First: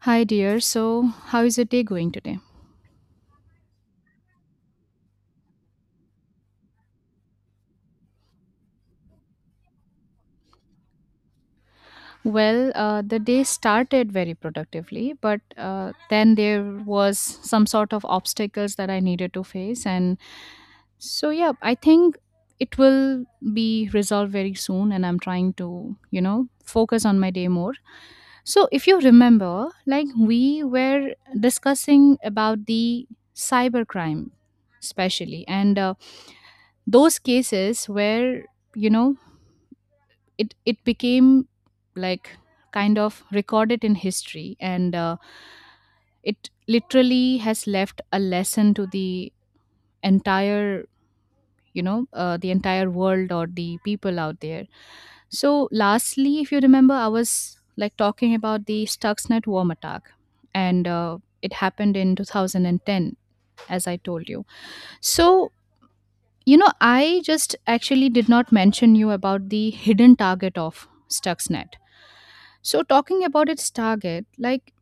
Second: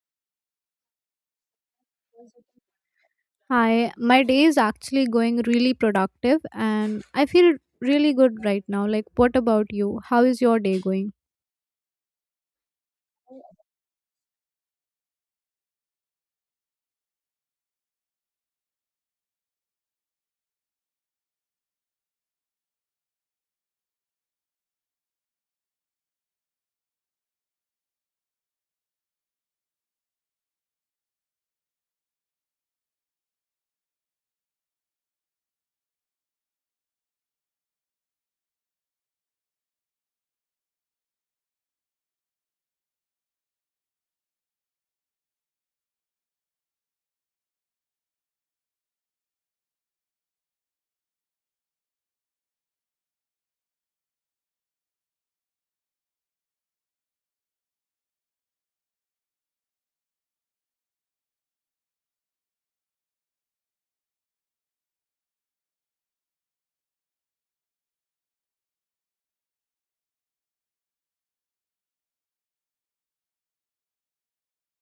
Hi, dear. So, how is your day going today? Hi, my day is actually going really productive and I feel really good right now. Like, what about you? How is your day going? Well, the day started very productively, but then there was some sort of obstacles that I needed to face, and so yeah, I think it will be resolved very soon. And I'm trying to, you know, focus on my day more. So, if you remember, like we were discussing about the cybercrime, especially, and those cases where you know it became like kind of recorded in history and it literally has left a lesson to the entire the entire world or the people out there. So lastly, if you remember, I was like talking about the Stuxnet worm attack, and it happened in 2010, as I told you. So you know, I just actually did not mention you about the hidden target of Stuxnet. So, talking about its target, like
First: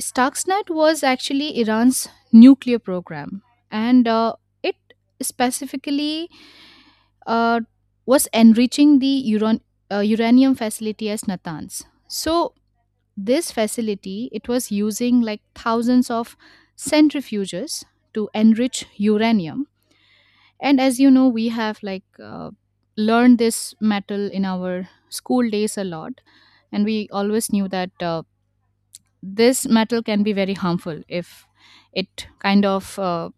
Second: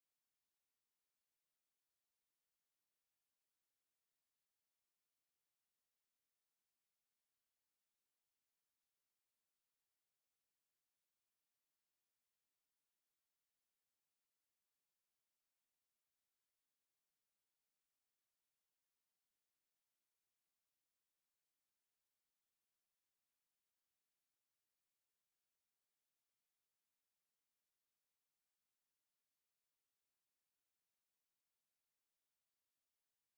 Stuxnet was actually Iran's nuclear program, and it specifically uh, was enriching the uranium facility as Natanz. So, this facility, it was using like thousands of centrifuges to enrich uranium, and as you know, we have like learned this metal in our school days a lot, and we always knew that. This metal can be very harmful if it kind of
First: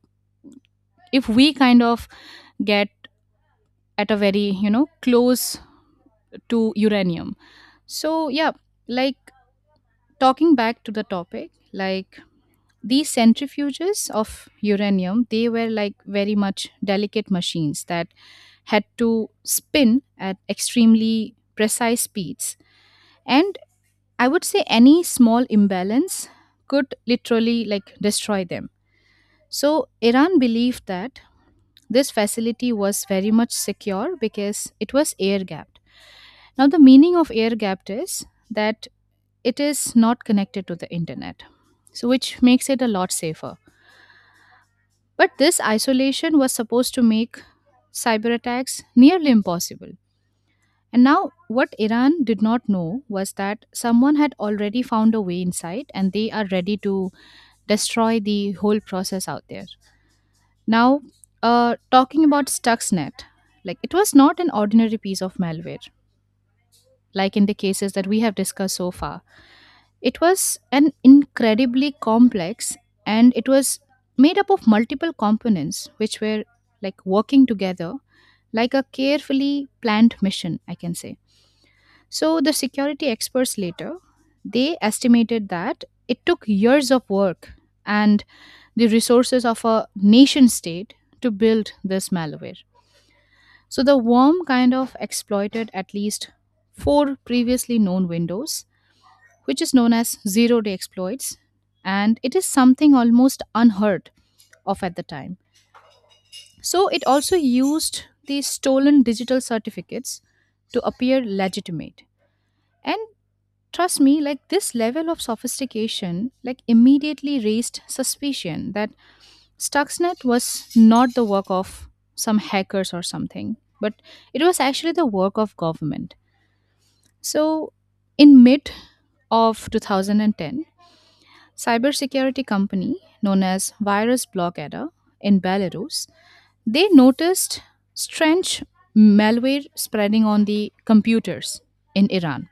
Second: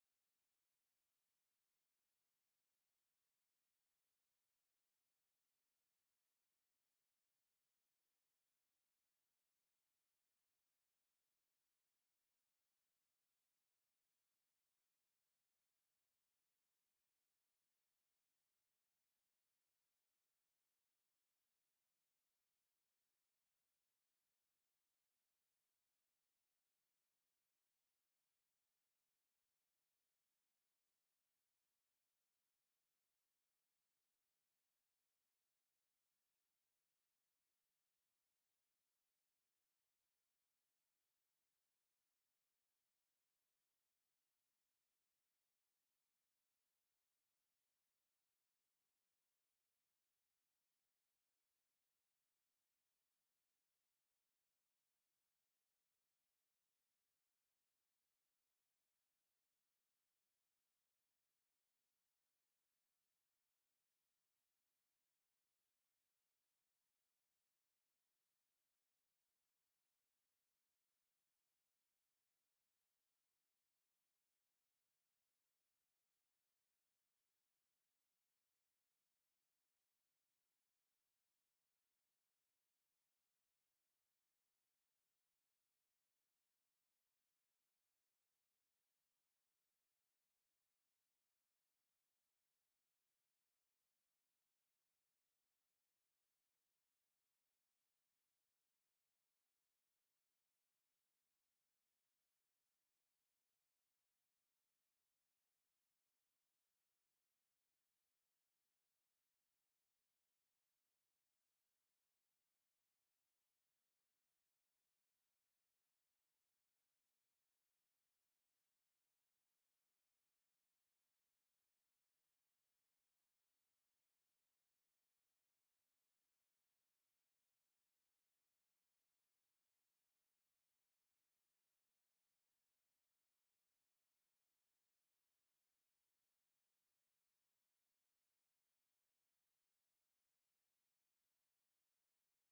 if we kind of get at a very, you know, close to uranium. So yeah, like talking back to the topic, like these centrifuges of uranium, they were like very much delicate machines that had to spin at extremely precise speeds, and I would say any small imbalance could literally like destroy them. So, Iran believed that this facility was very much secure because it was air gapped. Now, the meaning of air gapped is that it is not connected to the internet, so which makes it a lot safer. But this isolation was supposed to make cyber attacks nearly impossible. And now, what Iran did not know was that someone had already found a way inside and they are ready to destroy the whole process out there. Now, talking about Stuxnet, like it was not an ordinary piece of malware, like in the cases that we have discussed so far. It was an incredibly complex, and it was made up of multiple components which were like working together like a carefully planned mission, I can say. So the security experts later, they estimated that it took years of work and the resources of a nation state to build this malware. So the worm kind of exploited at least four previously known windows, which is known as zero day exploits, and it is something almost unheard of at the time. So it also used these stolen digital certificates to appear legitimate. And trust me, like this level of sophistication like immediately raised suspicion that Stuxnet was not the work of some hackers or something, but it was actually the work of government. So, in mid of 2010, cybersecurity company known as Virus Blockadder in Belarus, they noticed strange malware spreading on the computers in Iran.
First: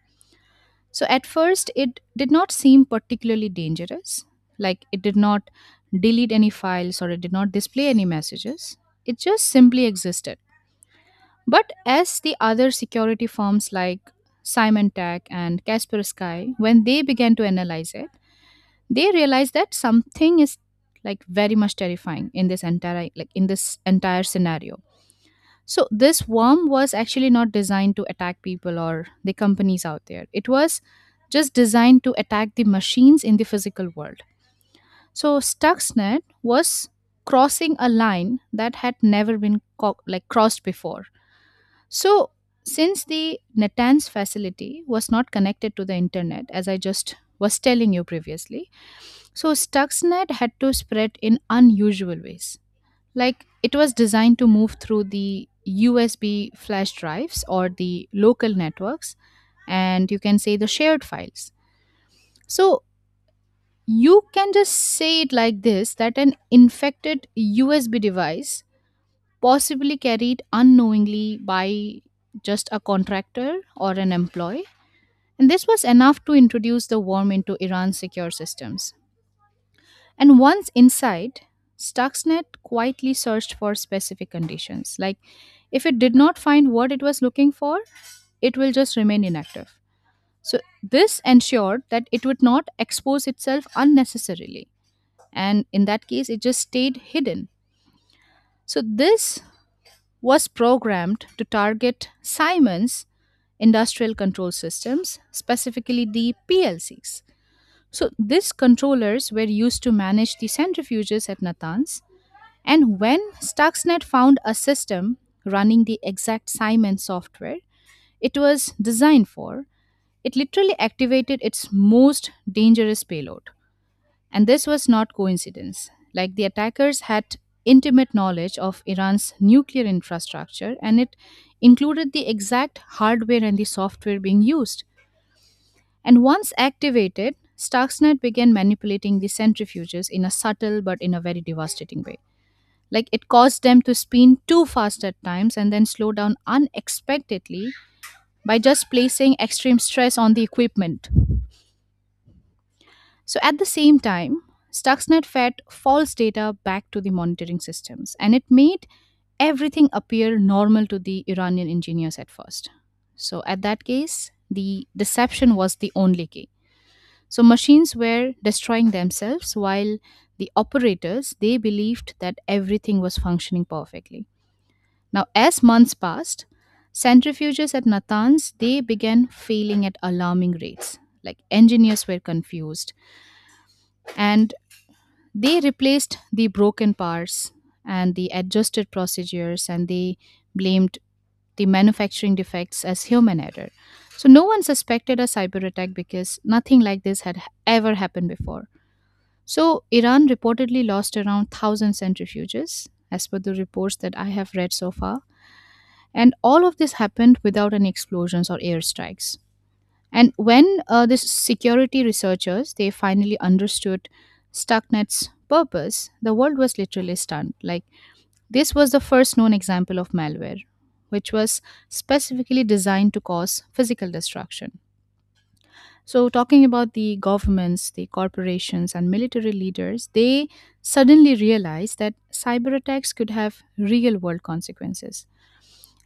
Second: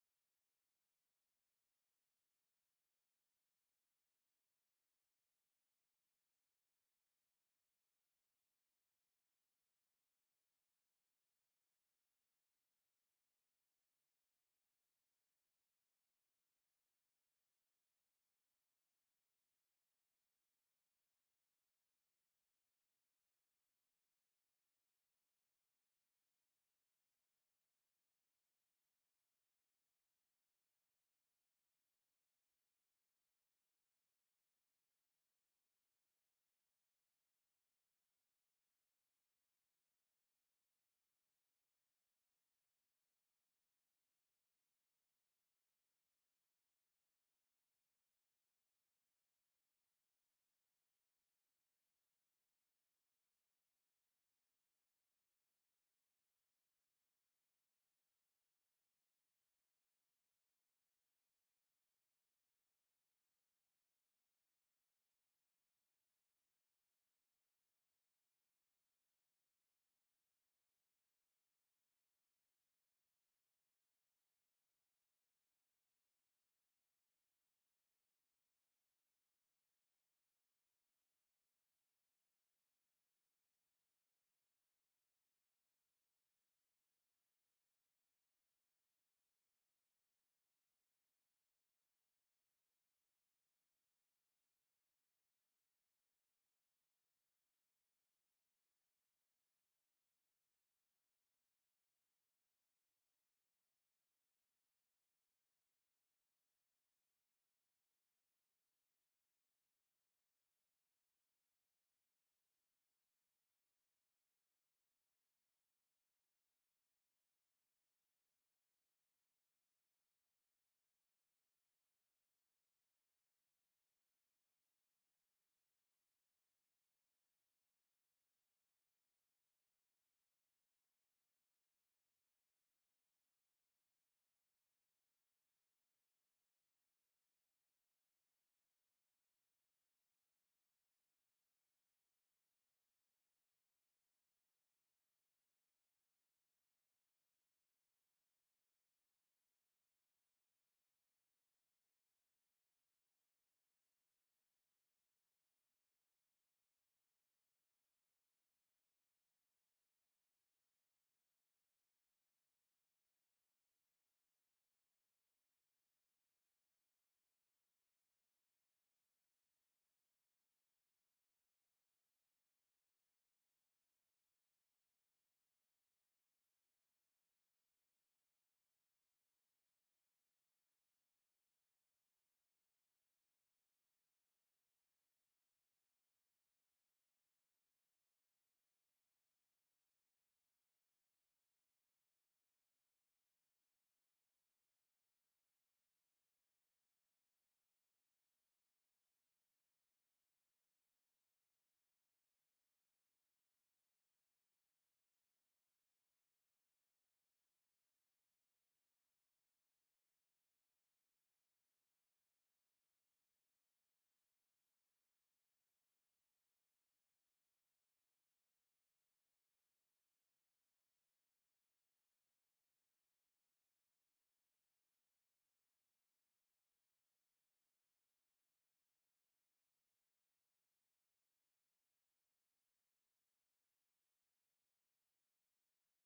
So at first it did not seem particularly dangerous, like it did not delete any files or it did not display any messages. It just simply existed. But as the other security firms like Symantec and Kaspersky, when they began to analyze it, they realized that something is like very much terrifying in this entire like in this entire scenario. So this worm was actually not designed to attack people or the companies out there. It was just designed to attack the machines in the physical world. So Stuxnet was crossing a line that had never been like crossed before. So, since the Natanz facility was not connected to the internet, as I just was telling you previously, so Stuxnet had to spread in unusual ways. Like it was designed to move through the USB flash drives or the local networks, and you can say the shared files. So, you can just say it like this that an infected USB device possibly carried unknowingly by just a contractor or an employee. And this was enough to introduce the worm into Iran's secure systems. And once inside, Stuxnet quietly searched for specific conditions. Like, if it did not find what it was looking for, it will just remain inactive. So, this ensured that it would not expose itself unnecessarily. And in that case, it just stayed hidden. So, this was programmed to target Siemens industrial control systems, specifically the PLCs. So these controllers were used to manage the centrifuges at Natanz. And when Stuxnet found a system running the exact Siemens software it was designed for, it literally activated its most dangerous payload. And this was not coincidence. Like the attackers had intimate knowledge of Iran's nuclear infrastructure, and it included the exact hardware and the software being used. And once activated, Stuxnet began manipulating the centrifuges in a subtle but in a very devastating way. Like it caused them to spin too fast at times and then slow down unexpectedly by just placing extreme stress on the equipment. So at the same time, Stuxnet fed false data back to the monitoring systems, and it made everything appear normal to the Iranian engineers at first. So at that case, the deception was the only key. So machines were destroying themselves while the operators, they believed that everything was functioning perfectly. Now as months passed, centrifuges at Natanz, they began failing at alarming rates. Like engineers were confused, and they replaced the broken parts and the adjusted procedures, and they blamed the manufacturing defects as human error. So no one suspected a cyber attack because nothing like this had ever happened before. So Iran reportedly lost around 1,000 centrifuges as per the reports that I have read so far, and all of this happened without any explosions or airstrikes. And when the security researchers, they finally understood Stuxnet's purpose, the world was literally stunned. Like this was the first known example of malware, which was specifically designed to cause physical destruction. So, talking about the governments, the corporations, and military leaders, they suddenly realized that cyber attacks could have real world consequences.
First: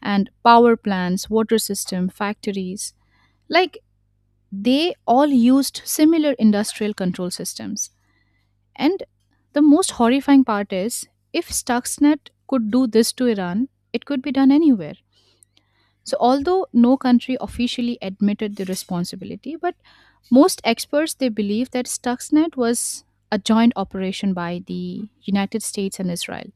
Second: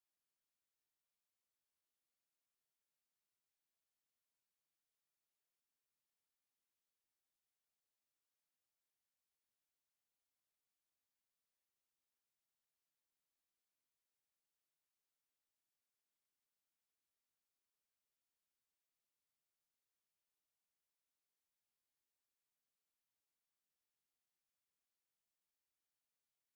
And power plants, water system, factories, like they all used similar industrial control systems. And the most horrifying part is if Stuxnet could do this to Iran, it could be done anywhere. So, although no country officially admitted the responsibility, but most experts they believe that Stuxnet was a joint operation by the United States and Israel.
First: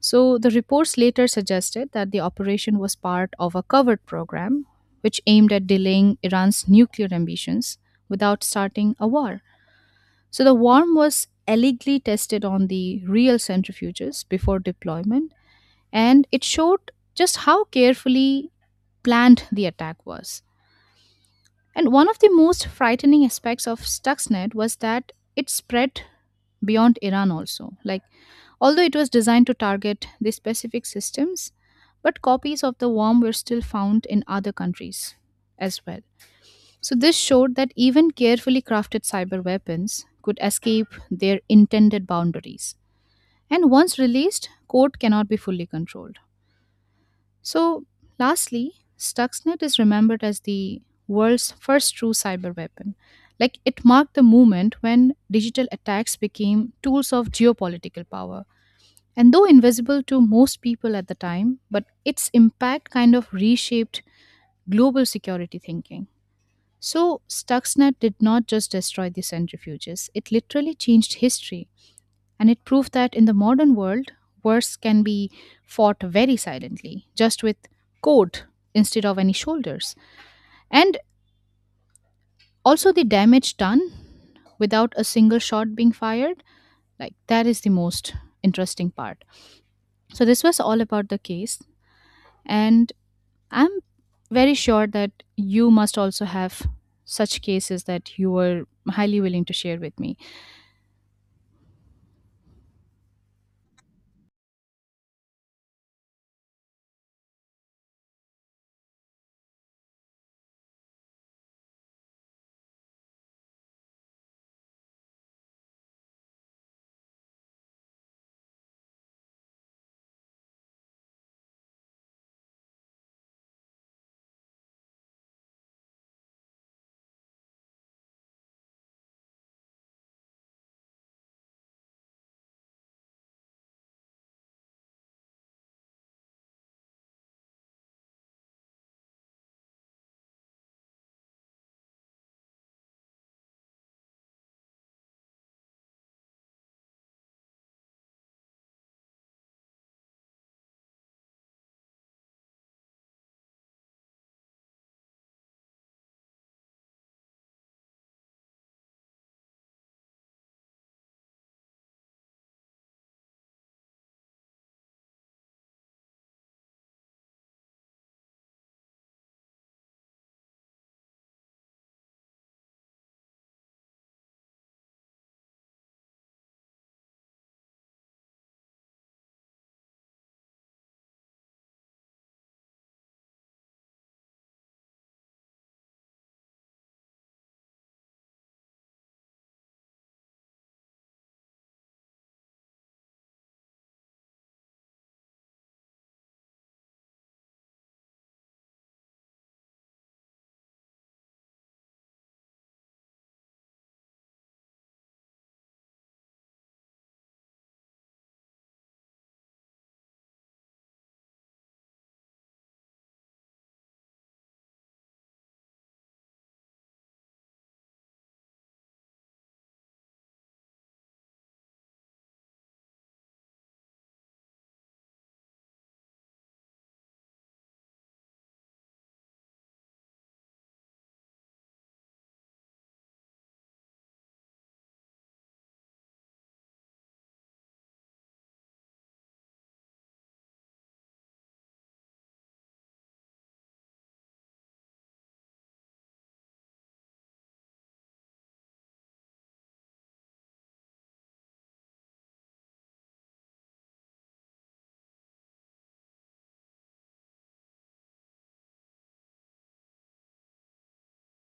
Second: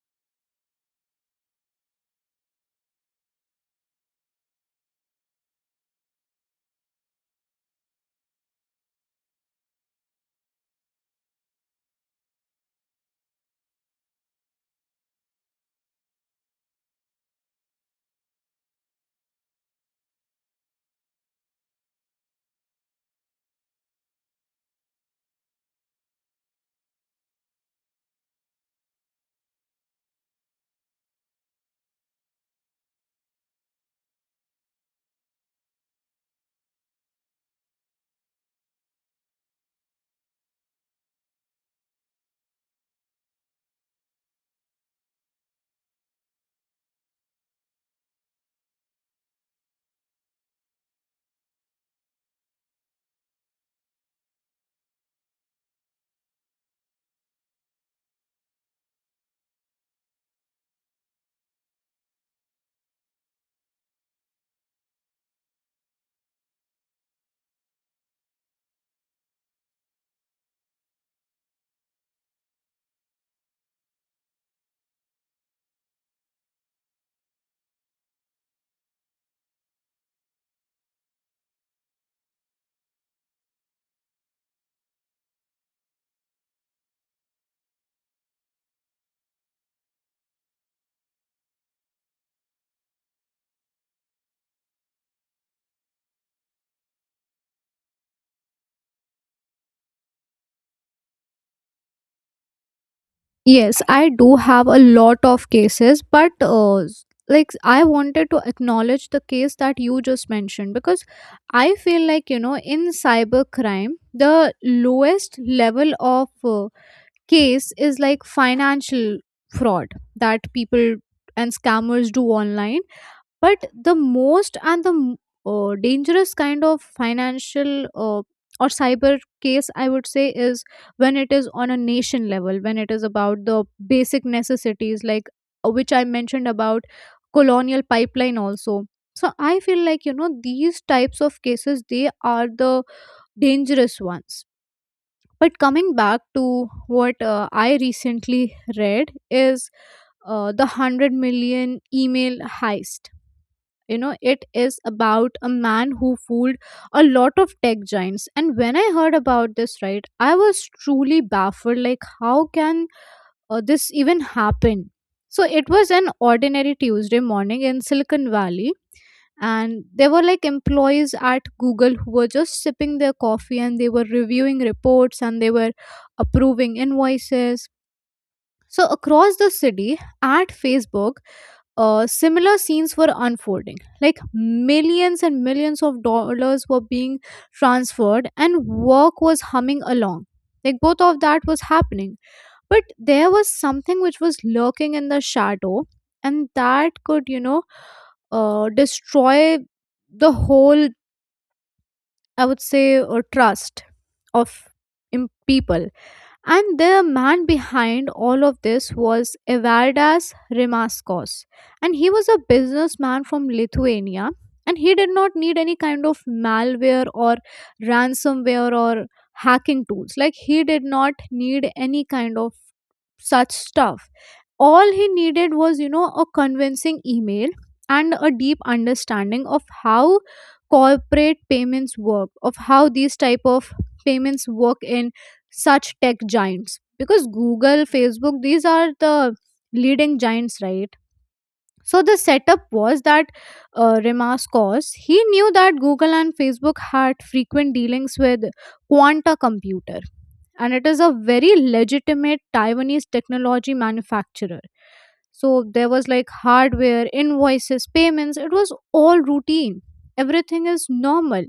So the reports later suggested that the operation was part of a covert program which aimed at delaying Iran's nuclear ambitions without starting a war. So the worm was allegedly tested on the real centrifuges before deployment, and it showed just how carefully planned the attack was. And one of the most frightening aspects of Stuxnet was that it spread beyond Iran also. Like although it was designed to target the specific systems, but copies of the worm were still found in other countries as well. So, this showed that even carefully crafted cyber weapons could escape their intended boundaries. And once released, code cannot be fully controlled. So, lastly, Stuxnet is remembered as the world's first true cyber weapon. Like, it marked the moment when digital attacks became tools of geopolitical power, and though invisible to most people at the time, but its impact kind of reshaped global security thinking. So, Stuxnet did not just destroy the centrifuges, it literally changed history. And it proved that in the modern world, wars can be fought very silently, just with code instead of any shoulders. And also, the damage done without a single shot being fired, like that is the most interesting part. So, this was all about the case. And I'm very sure that you must also have such cases that you were highly willing to share with me. Yes, I do have a lot of cases, but like I wanted to acknowledge the case that you just mentioned because I feel like, you know, in cybercrime, the lowest level of case is like financial fraud that people and scammers do online, but the most and the dangerous kind of financial or cyber case I would say is when it is on a nation level, when it is about the basic necessities like, which I mentioned about Colonial Pipeline also. So I feel like, you know, these types of cases, they are the dangerous ones. But coming back to what I recently read is the 100 million email heist. You know, it is about a man who fooled a lot of tech giants, and when I heard about this, right, I was truly baffled. Like, how can this even happen? So it was an ordinary Tuesday morning in Silicon Valley, and there were like employees at Google who were just sipping their coffee and they were reviewing reports and they were approving invoices. So across the city at Facebook, similar scenes were unfolding. Like millions and millions of dollars were being transferred, and work was humming along. Like both of that was happening. But there was something which was lurking in the shadow, and that could, you know, destroy the whole, I would say, trust of people. And the man behind all of this was Evardas Rimaskos. And he was a businessman from Lithuania. And he did not need any kind of malware or ransomware or hacking tools. Like, he did not need any kind of such stuff. All he needed was, you know, a convincing email and a deep understanding of how corporate payments work, of how these type of payments work in such tech giants, because Google, Facebook, these are the leading giants, right? So the setup was that Remaskos, he knew that Google and Facebook had frequent dealings with Quanta Computer, and it is a very legitimate Taiwanese technology manufacturer. So there was like hardware, invoices, payments, it was all routine. Everything is normal.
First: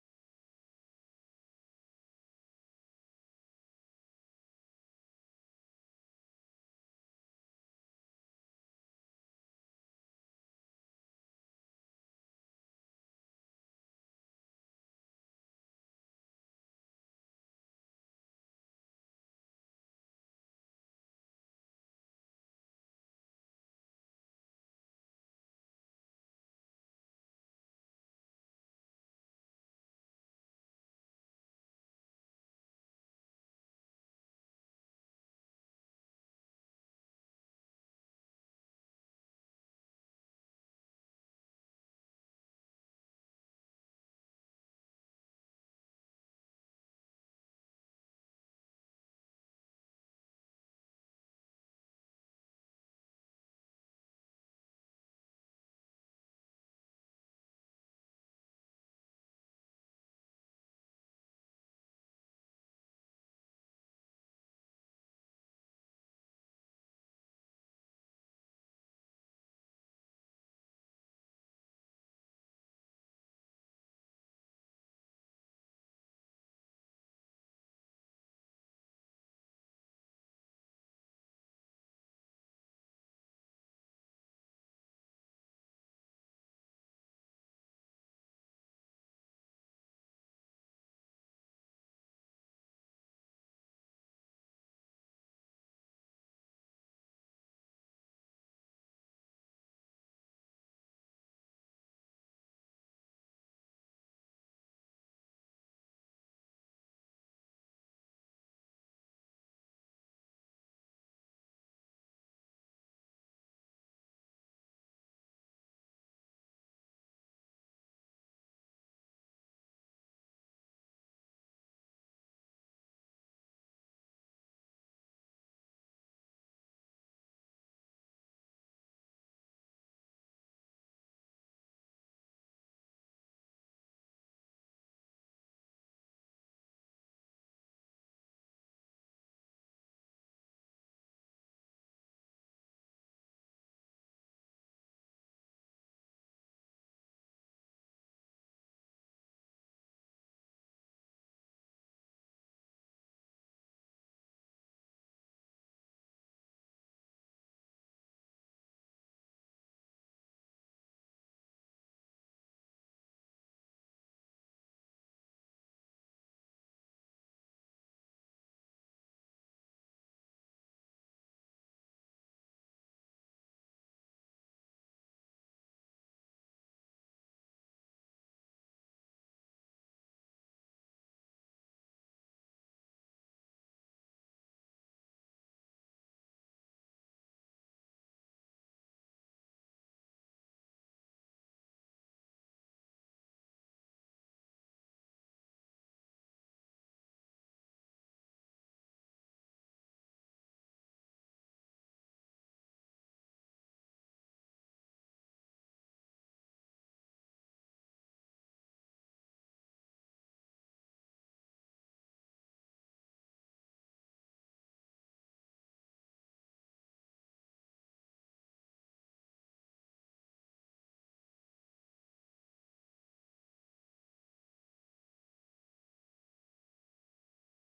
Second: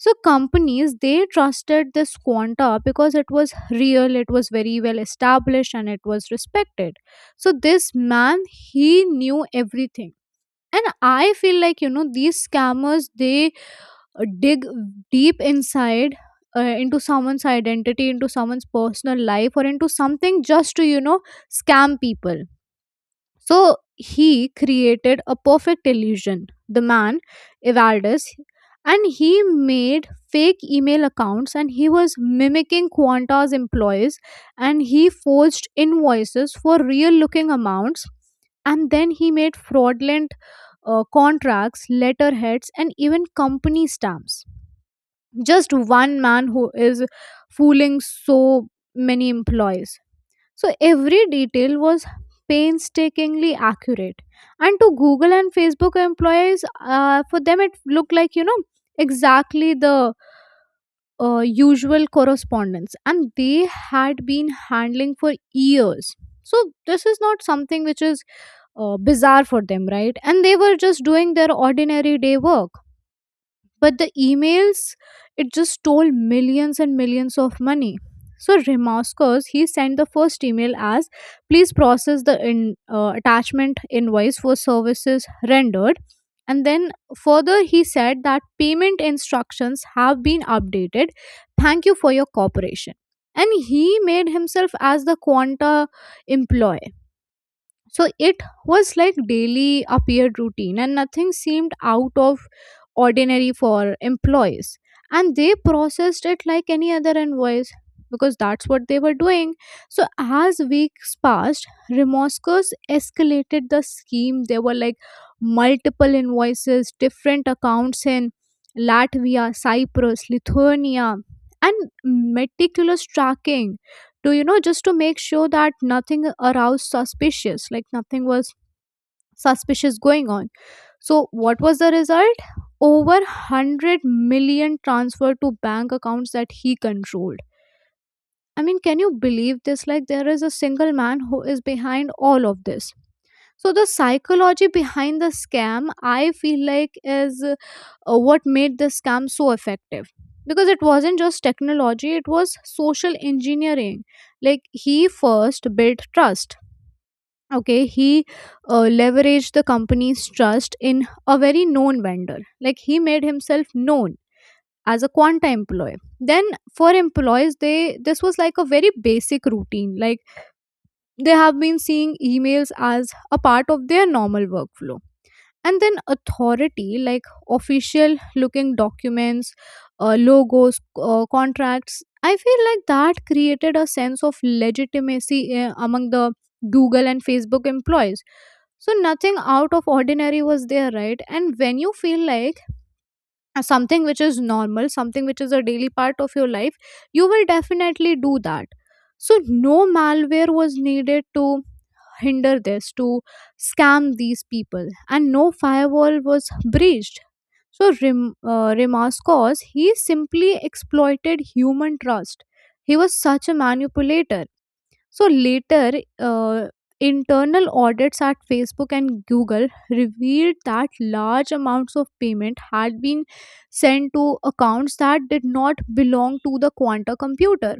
So companies, they trusted this Quanta because it was real, it was very well established and it was respected. So this man, he knew everything. And I feel like, you know, these scammers they dig deep inside into someone's identity, into someone's personal life, or into something, just to, you know, scam people. So he created a perfect illusion. The man, Evaldus, and he made fake email accounts and he was mimicking Quanta's employees, and he forged invoices for real looking amounts, and then he made fraudulent contracts, letterheads, and even company stamps. Just one man who is fooling so many employees. So every detail was painstakingly accurate. And to Google and Facebook employees, for them it looked like, you know, exactly the usual correspondence. And they had been handling for years. So this is not something which is bizarre for them, right? And they were just doing their ordinary day work. But the emails, it just stole millions and millions of money. So Remascos, he sent the first email as, please process the attachment invoice for services rendered. And then further he said that payment instructions have been updated, thank you for your cooperation. And he made himself as the Quanta employee. So it was like daily appeared routine, and nothing seemed out of ordinary for employees. And they processed it like any other invoice, because that's what they were doing. So as weeks passed, Remoscos escalated the scheme. There were like multiple invoices, different accounts in Latvia, Cyprus, Lithuania, and meticulous tracking to, you know, just to make sure that nothing aroused suspicious, like nothing was suspicious going on. So what was the result? Over 100 million transferred to bank accounts that he controlled. I mean, can you believe this? Like, there is a single man who is behind all of this. So the psychology behind the scam, I feel like, is what made the scam so effective. Because it wasn't just technology, it was social engineering. Like he first built trust. Okay, he leveraged the company's trust in a very known vendor. Like he made himself known as a Quanta employee. Then for employees, they this was like a very basic routine. Like they have been seeing emails as a part of their normal workflow. And then authority, like official looking documents, logos, contracts, I feel like that created a sense of legitimacy among the Google and Facebook employees. So nothing out of ordinary was there, right? And when you feel like something which is normal, something which is a daily part of your life, you will definitely do that. So no malware was needed to hinder this, to scam these people, and no firewall was breached. So Rimaskos, he simply exploited human trust. He was such a manipulator. So later, uh, internal audits at Facebook and Google revealed that large amounts of payment had been sent to accounts that did not belong to the Quanta Computer.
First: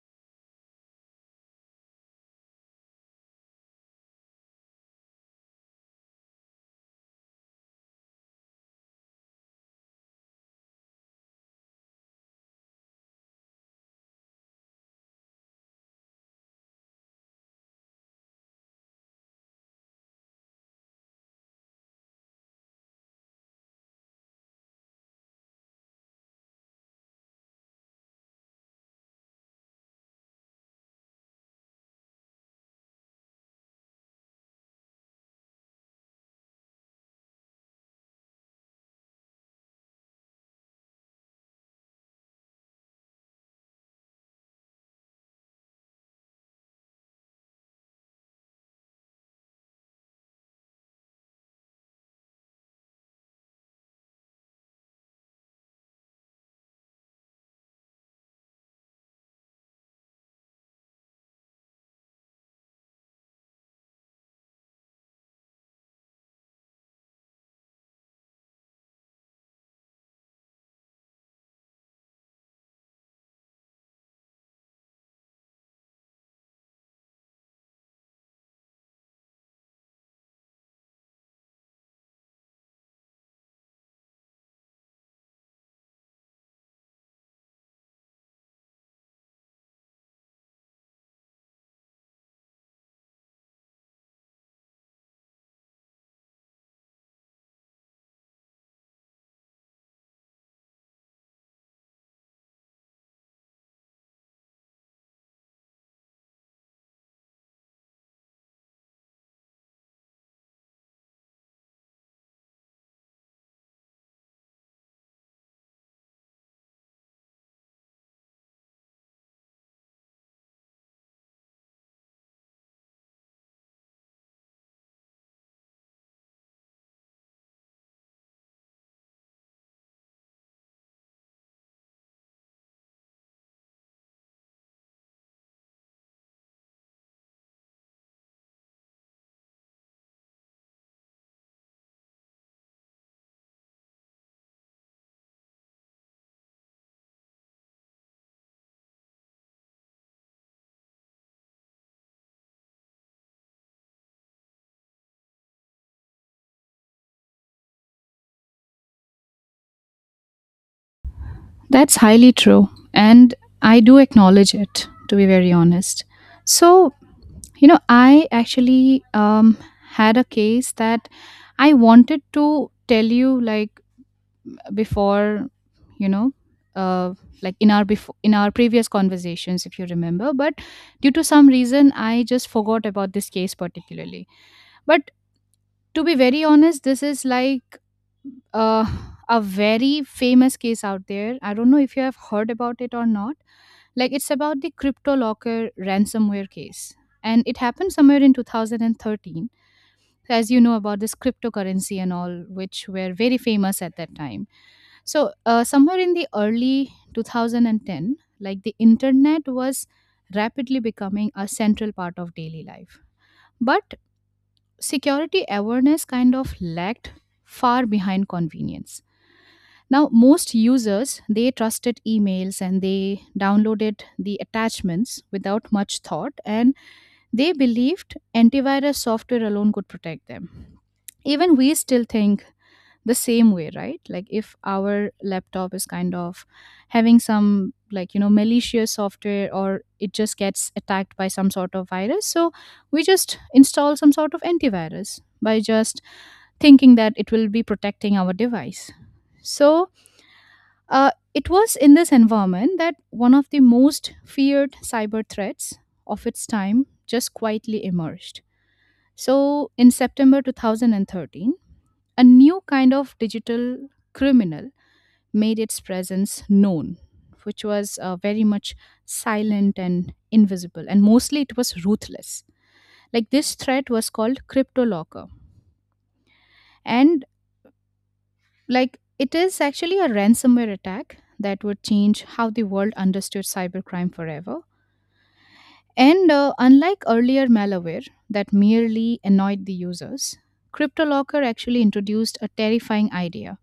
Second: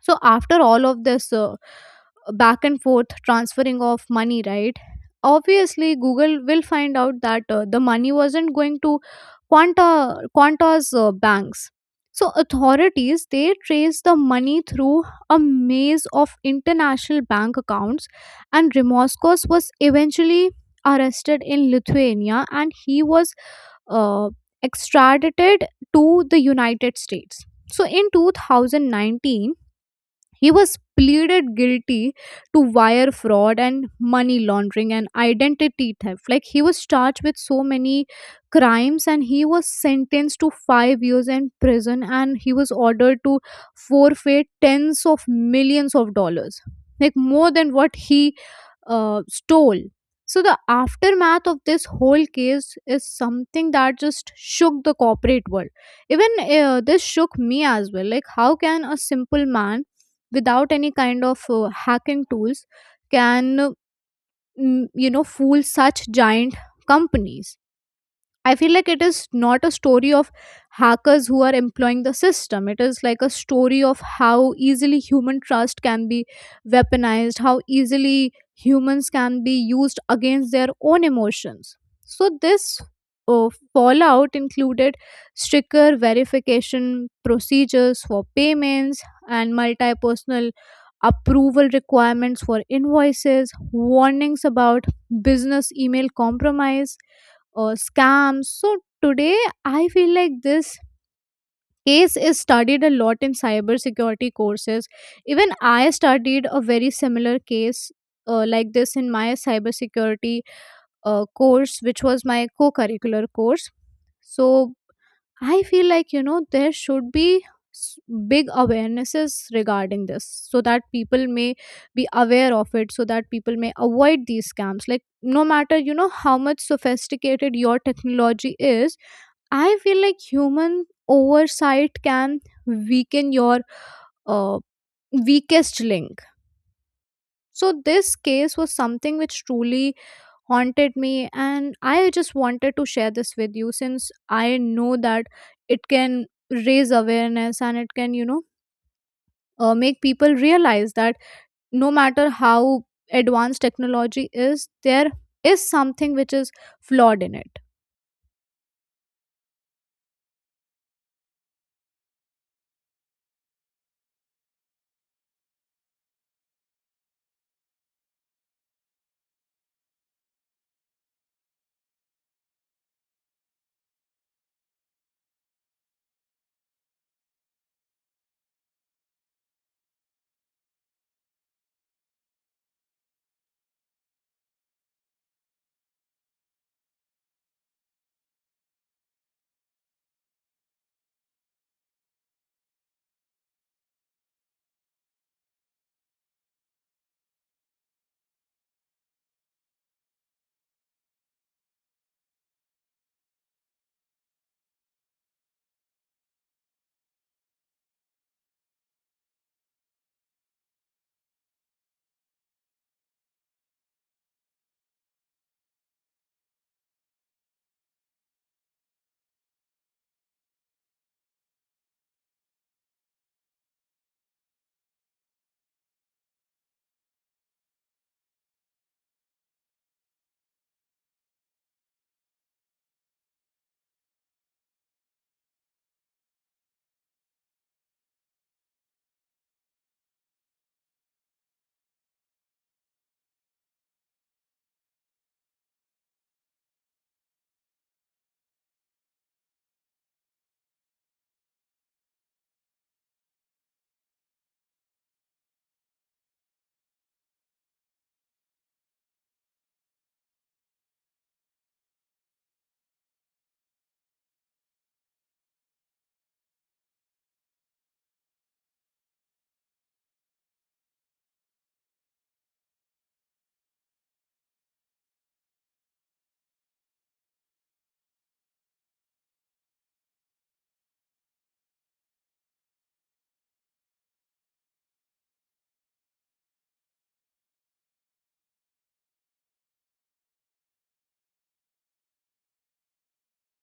So after all of this, back and forth transferring of money, right, obviously Google will find out that the money wasn't going to quanta Quanta's banks. So authorities, they trace the money through a maze of international bank accounts, and Remoscos was eventually arrested in Lithuania, and he was uh, extradited to the United States. So in 2019 he was pleaded guilty to wire fraud and money laundering and identity theft. Like he was charged with so many crimes, and he was sentenced to 5 years in prison, and he was ordered to forfeit tens of millions of dollars. Like more than what he stole. So the aftermath of this whole case is something that just shook the corporate world. Even this shook me as well. Like how can a simple man without any kind of hacking tools can you know, fool such giant companies? I feel like it is not a story of hackers who are employing the system. It is like a story of how easily human trust can be weaponized, how easily humans can be used against their own emotions. So this fallout included stricter verification procedures for payments and multi personal approval requirements for invoices, warnings about business email compromise scams. So today I feel like this case is studied a lot in cybersecurity courses. Even I studied a very similar case like this in my cybersecurity course, which was my co-curricular course. So I feel like, you know, there should be s- big awarenesses regarding this so that people may be aware of it, so that people may avoid these scams. Like no matter, you know, how much sophisticated your technology is, I feel like human oversight can weaken your uh, weakest link. So this case was something which truly haunted me, and I just wanted to share this with you since I know that it can raise awareness, and it can, you know, make people realize that no matter how advanced technology is, there is something which is flawed in it. That's highly true. And I do acknowledge it, to be very honest. So, you know, I actually had a case that I wanted to tell you, like, before, you know, uh, like in our previous conversations, if you remember, but due to some reason I just forgot about this case particularly. But to be very honest, this is like uh, a very famous case out there. I don't know if you have heard about it or not. Like, it's about the CryptoLocker ransomware case. And it happened somewhere in 2013. As you know about this cryptocurrency and all, which were very famous at that time. So, somewhere in the early 2010, like the internet was rapidly becoming a central part of daily life. But security awareness kind of lagged far behind convenience. Now most users, they trusted emails and they downloaded the attachments without much thought, and they believed antivirus software alone could protect them. Even we still think the same way, right? Like if our laptop is kind of having some, like, you know, malicious software or it just gets attacked by some sort of virus, so we just install some sort of antivirus by just thinking that it will be protecting our device. So it was in this environment that one of the most feared cyber threats of its time just quietly emerged. So, in September 2013, a new kind of digital criminal made its presence known, which was very much silent and invisible, and mostly it was ruthless. Like, this threat was called CryptoLocker, and like, it is actually a ransomware attack that would change how the world understood cybercrime forever. And unlike earlier malware that merely annoyed the users, CryptoLocker actually introduced a terrifying idea,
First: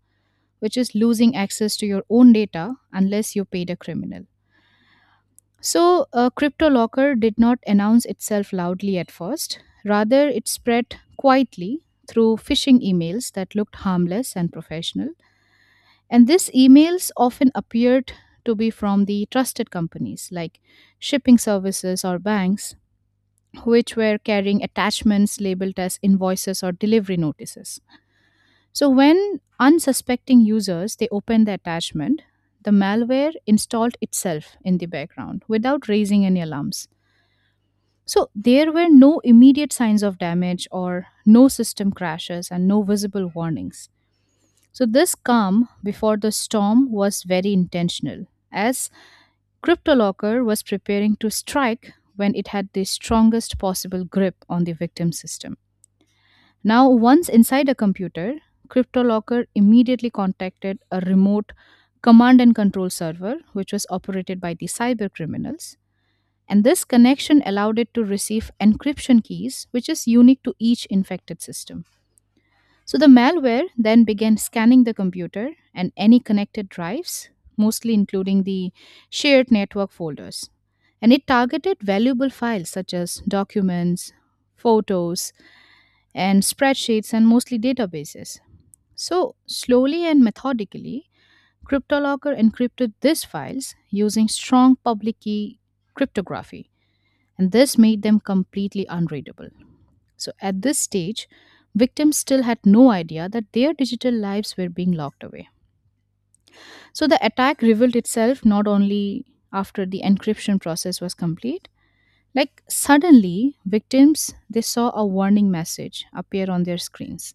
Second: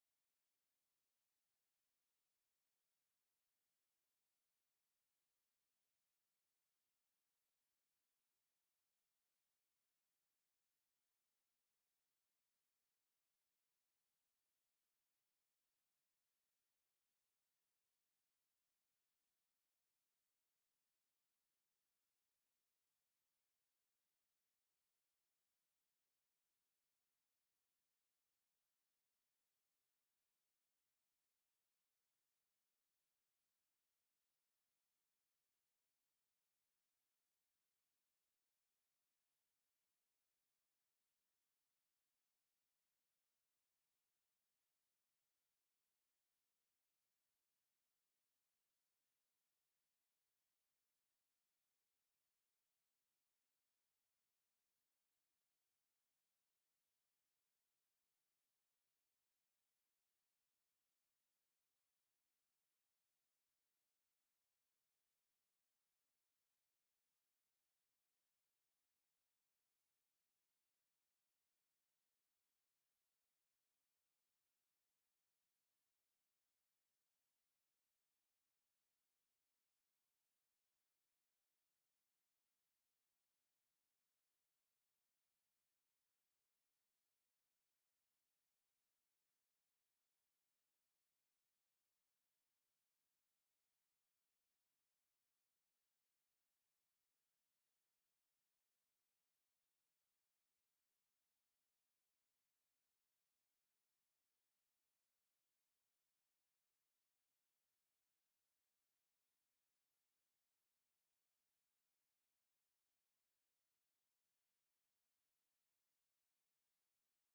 which is losing access to your own data unless you paid a criminal. So, CryptoLocker did not announce itself loudly at first. Rather, it spread quietly through phishing emails that looked harmless and professional. And these emails often appeared to be from the trusted companies like shipping services or banks, which were carrying attachments labeled as invoices or delivery notices. So when unsuspecting users they opened the attachment, the malware installed itself in the background without raising any alarms. So there were no immediate signs of damage or no system crashes and no visible warnings. So this calm before the storm was very intentional, as CryptoLocker was preparing to strike when it had the strongest possible grip on the victim system. Now, once inside a computer, CryptoLocker immediately contacted a remote command and control server, which was operated by the cyber criminals. And this connection allowed it to receive encryption keys, which is unique to each infected system. So the malware then began scanning the computer and any connected drives, mostly including the shared network folders. And it targeted valuable files such as documents, photos, and spreadsheets and mostly databases. So, slowly and methodically, CryptoLocker encrypted these files using strong public key cryptography, and this made them completely unreadable. So, at this stage, victims still had no idea that their digital lives were being locked away. So, the attack revealed itself not only after the encryption process was complete. Like, suddenly, victims they saw a warning message appear on their screens.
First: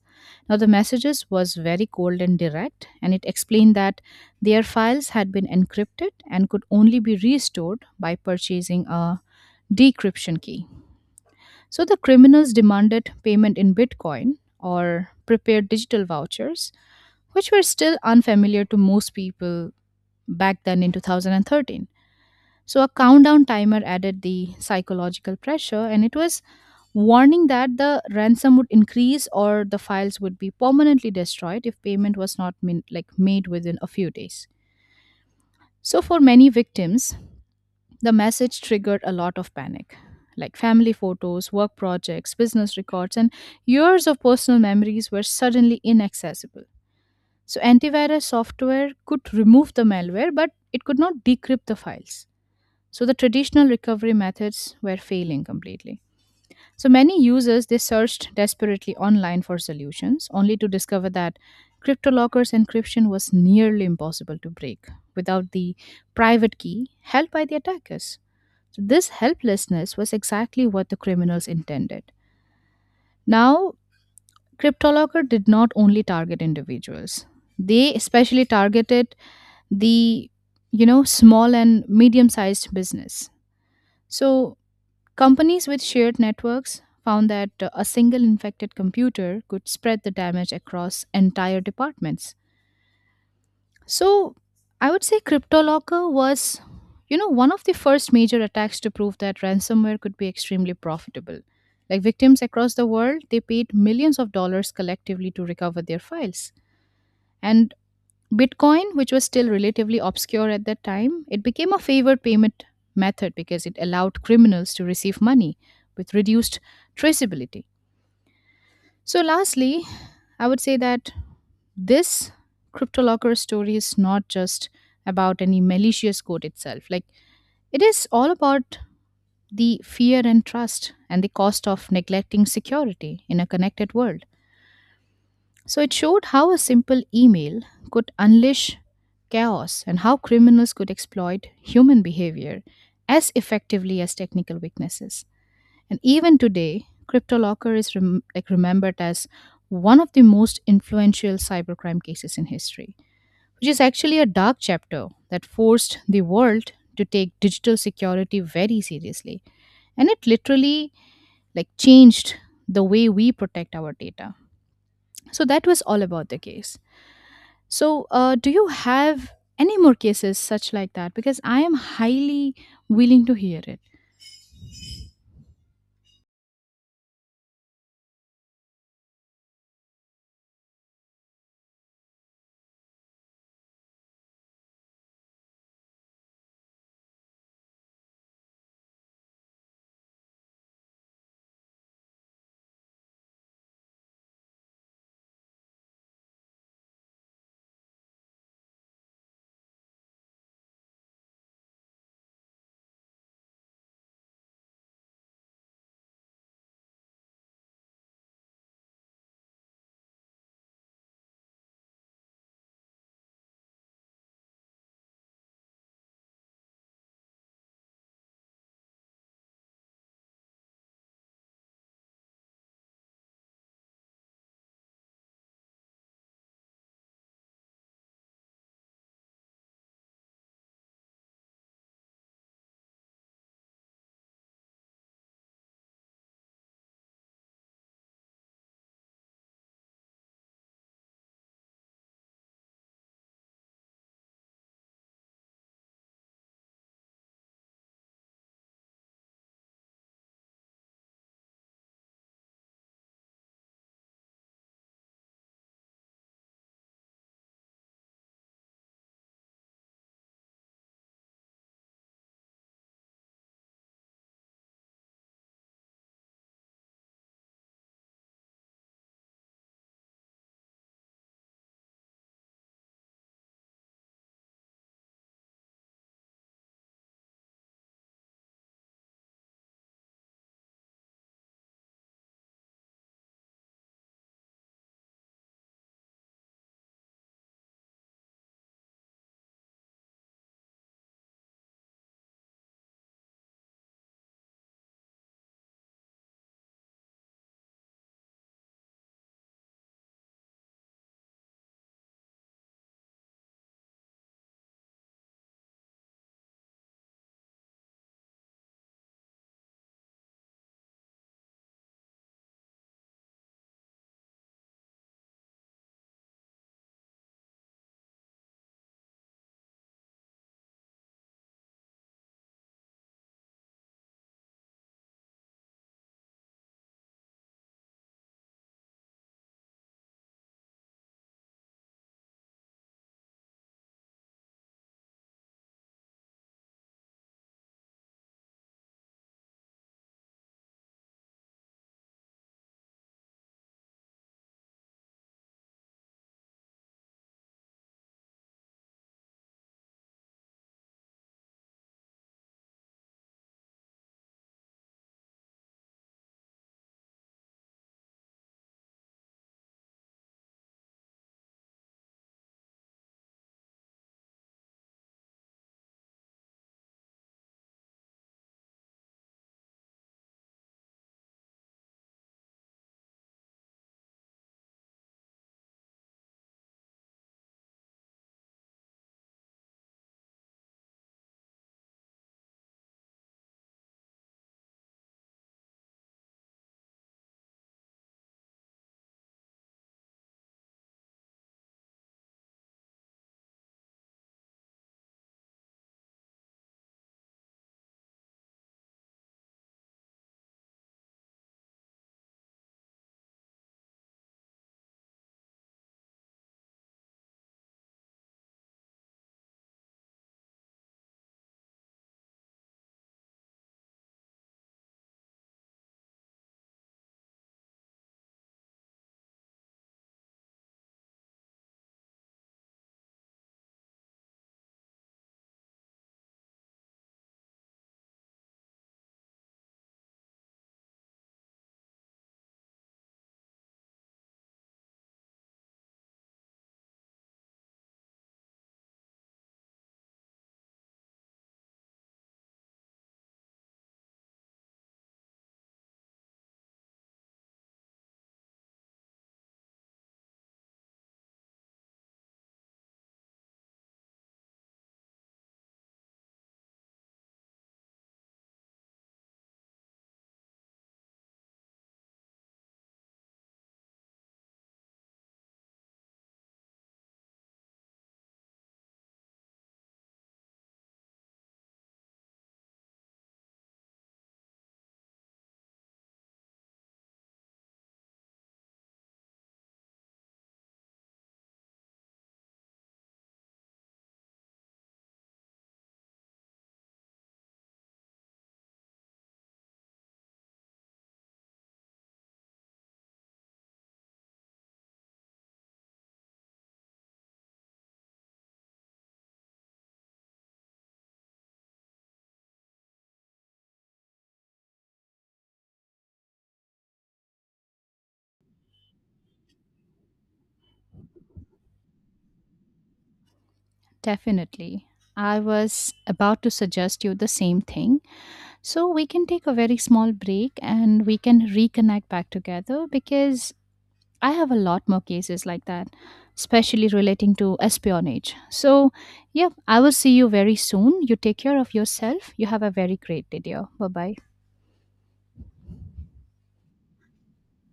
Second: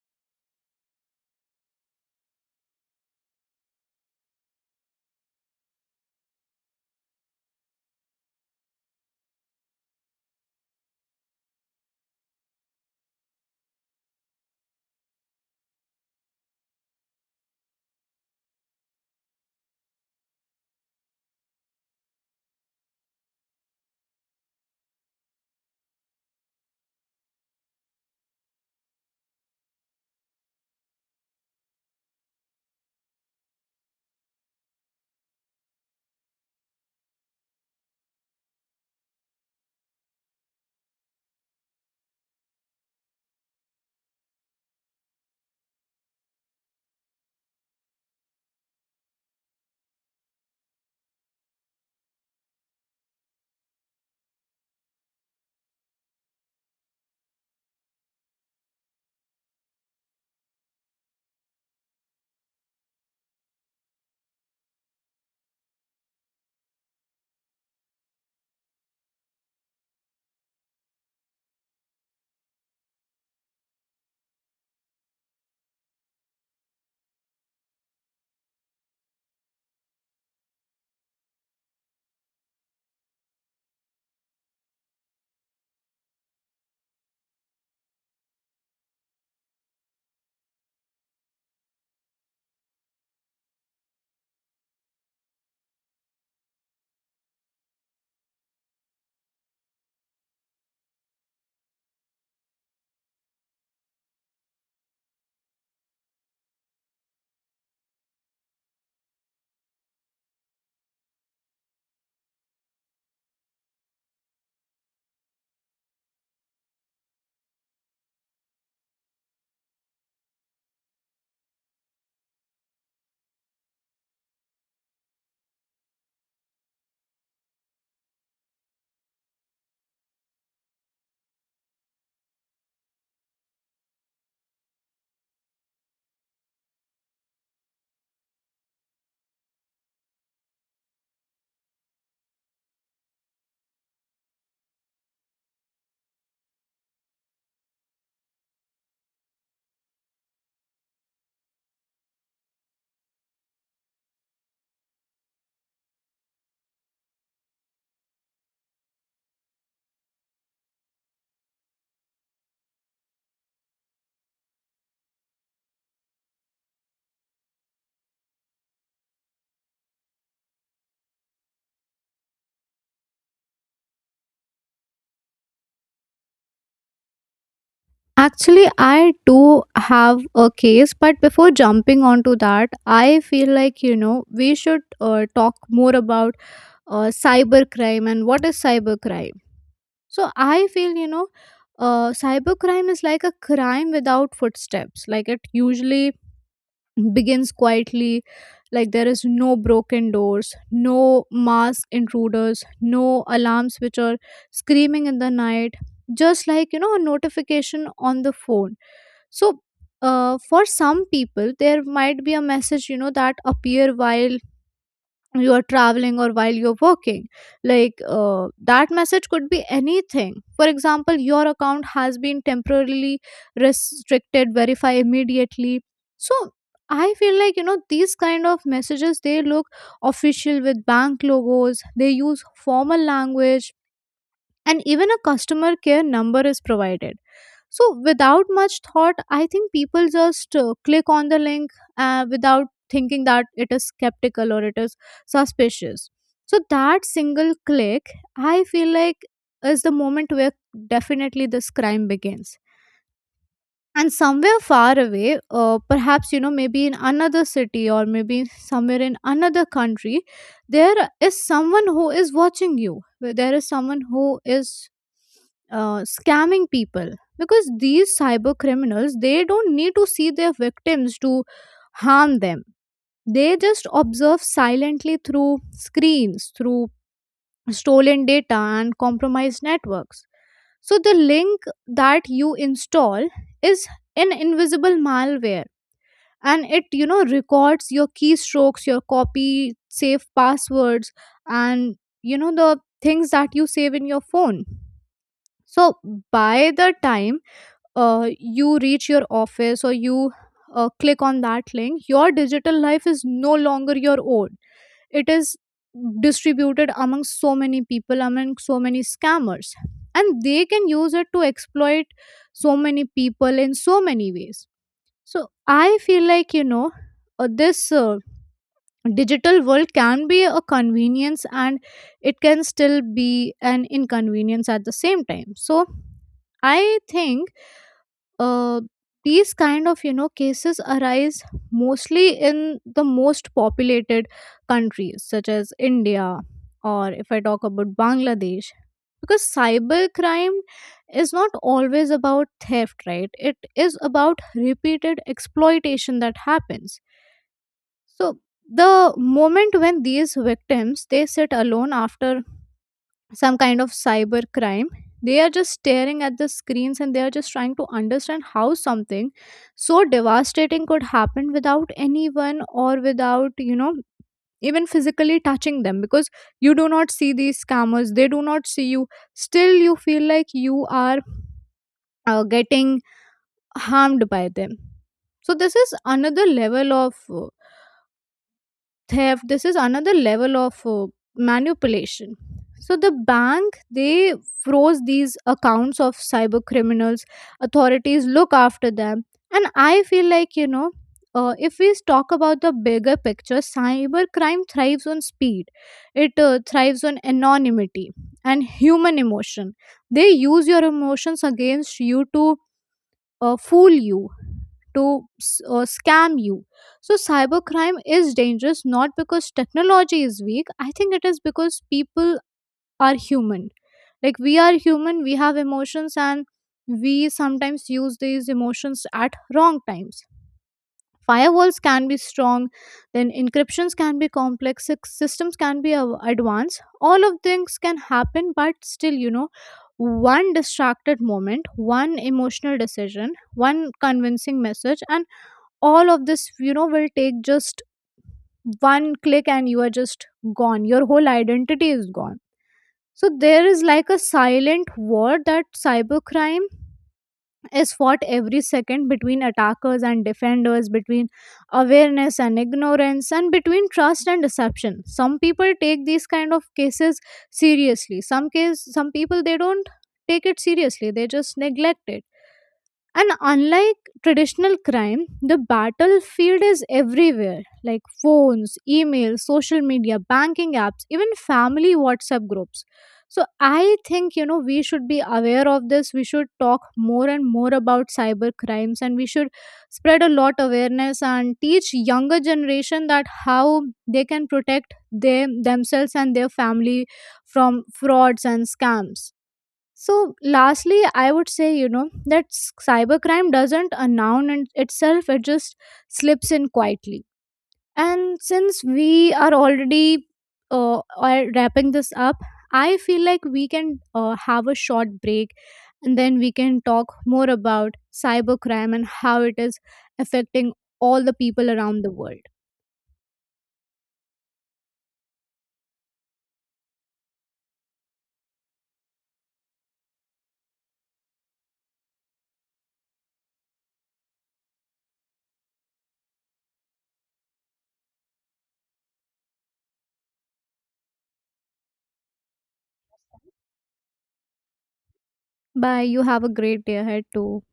Now the messages was very cold and direct, and it explained that their files had been encrypted and could only be restored by purchasing a decryption key. So the criminals demanded payment in Bitcoin or prepared digital vouchers, which were still unfamiliar to most people back then in 2013. So a countdown timer added the psychological pressure, and it was warning that the ransom would increase or the files would be permanently destroyed if payment was not like made within a few days. So for many victims, the message triggered a lot of panic. Like family photos, work projects, business records, and years of personal memories were suddenly inaccessible. So, antivirus software could remove the malware, but it could not decrypt the files. So, the traditional recovery methods were failing completely. So many users they searched desperately online for solutions, only to discover that CryptoLocker's encryption was nearly impossible to break without the private key held by the attackers. So this helplessness was exactly what the criminals intended. Now, CryptoLocker did not only target individuals. They especially targeted the, you know, small and medium sized business. So companies with shared networks found that a single infected computer could spread the damage across entire departments. So, I would say CryptoLocker was, you know, one of the first major attacks to prove that ransomware could be extremely profitable. Like, victims across the world, they paid millions of dollars collectively to recover their files. And Bitcoin, which was still relatively obscure at that time, it became a favored payment method because it allowed criminals to receive money with reduced traceability. So, lastly, I would say that this CryptoLocker story is not just about any malicious code itself. Like, it is all about the fear and trust and the cost of neglecting security in a connected world. So it showed how a simple email could unleash chaos and how criminals could exploit human behavior as effectively as technical weaknesses. And even today, CryptoLocker is like remembered as one of the most influential cybercrime cases in history, which is actually a dark chapter that forced the world to take digital security very seriously, and it literally, like, changed the way we protect our data. So that was all about the case. So, do you have any more cases such like that? Because I am highly willing to hear it. Actually, I do have a case, but before jumping onto that, I feel like, you know, we should talk more about cybercrime and what is cybercrime. So I feel, you know, cybercrime is like a crime without footsteps. Like it usually begins quietly, like there is no broken doors, no masked intruders, no alarms which are screaming in the night, just like a notification on the phone. So for some people there might be a message that appear while you are traveling or while you're working. Like that message could be anything, for example, your account has been temporarily restricted, verify immediately. So I feel like these kind of messages, they look official with bank logos, they use formal language, and even a customer care number is provided. So without much thought, I think people just click on the link without thinking that it is skeptical or it is suspicious. So that single click, I feel like, is the moment where definitely this crime begins. And somewhere far away, perhaps maybe in another city or maybe somewhere in another country, there is someone who is watching you, where there is someone who is scamming people. Because these cyber criminals, they don't need to see their victims to harm them. They just observe silently through screens, through stolen data and compromised networks. So the link that you install is an invisible malware, and it records your keystrokes, your copy, save passwords, and the things that you save in your phone. So by the time you reach your office or you click on that link, your digital life is no longer your own. It is distributed among so many people, among so many scammers, and they can use it to exploit so many people in so many ways. So I feel like this digital world can be a convenience and it can still be an inconvenience at the same time. So I think uh, these kind of cases arise mostly in the most populated countries such as India, or if I talk about Bangladesh. Because cybercrime is not always about theft, right, it is about repeated exploitation that happens. So the moment when these victims they sit alone after some kind of cyber crime, they are just staring at the screens and they are just trying to understand how something so devastating could happen without anyone or without even physically touching them. Because you do not see these scammers, they do not see you, still you feel like you are getting harmed by them. So this is another level of theft, this is another level of manipulation. So the bank, they froze these accounts of cyber criminals, authorities look after them. And I feel like if we talk about the bigger picture, cyber crime thrives on speed, it thrives on anonymity and human emotion. They use your emotions against you to fool you, to scam you. So, cybercrime is dangerous not because technology is weak, I think it is because people are human. Like, we are human, we have emotions, and we sometimes use these emotions at wrong times. Firewalls can be strong, then encryptions can be complex, systems can be advanced, all of things can happen, but still one distracted moment, one emotional decision, one convincing message, and all of this will take just one click and you are just gone, your whole identity is gone. So there is like a silent war that cybercrime is fought every second between attackers and defenders, between awareness and ignorance, and between trust and deception. Some people take these kind of cases seriously. Some case, some people they don't take it seriously. They just neglect it. And unlike traditional crime, the battlefield is everywhere, like phones, email, social media, banking apps, even family WhatsApp groups. So I think, you know, we should be aware of this. We should talk more and more about cyber crimes, and we should spread a lot awareness and teach younger generation that how they can protect them themselves and their family from frauds and scams. So, lastly, I would say, you know, that cybercrime doesn't announce in itself, it just slips in quietly. And since we are already are wrapping this up, I feel like we can have a short break and then we can talk more about cybercrime and how it is affecting all the people around the world. Definitely. I was about to suggest you the same thing. So, we can take a very small break and we can reconnect back together because I have a lot more cases like that, especially relating to espionage. So, yeah, I will see you very soon. You take care of yourself. You have a very great day, dear. Bye bye. Bye. You have a great day ahead too.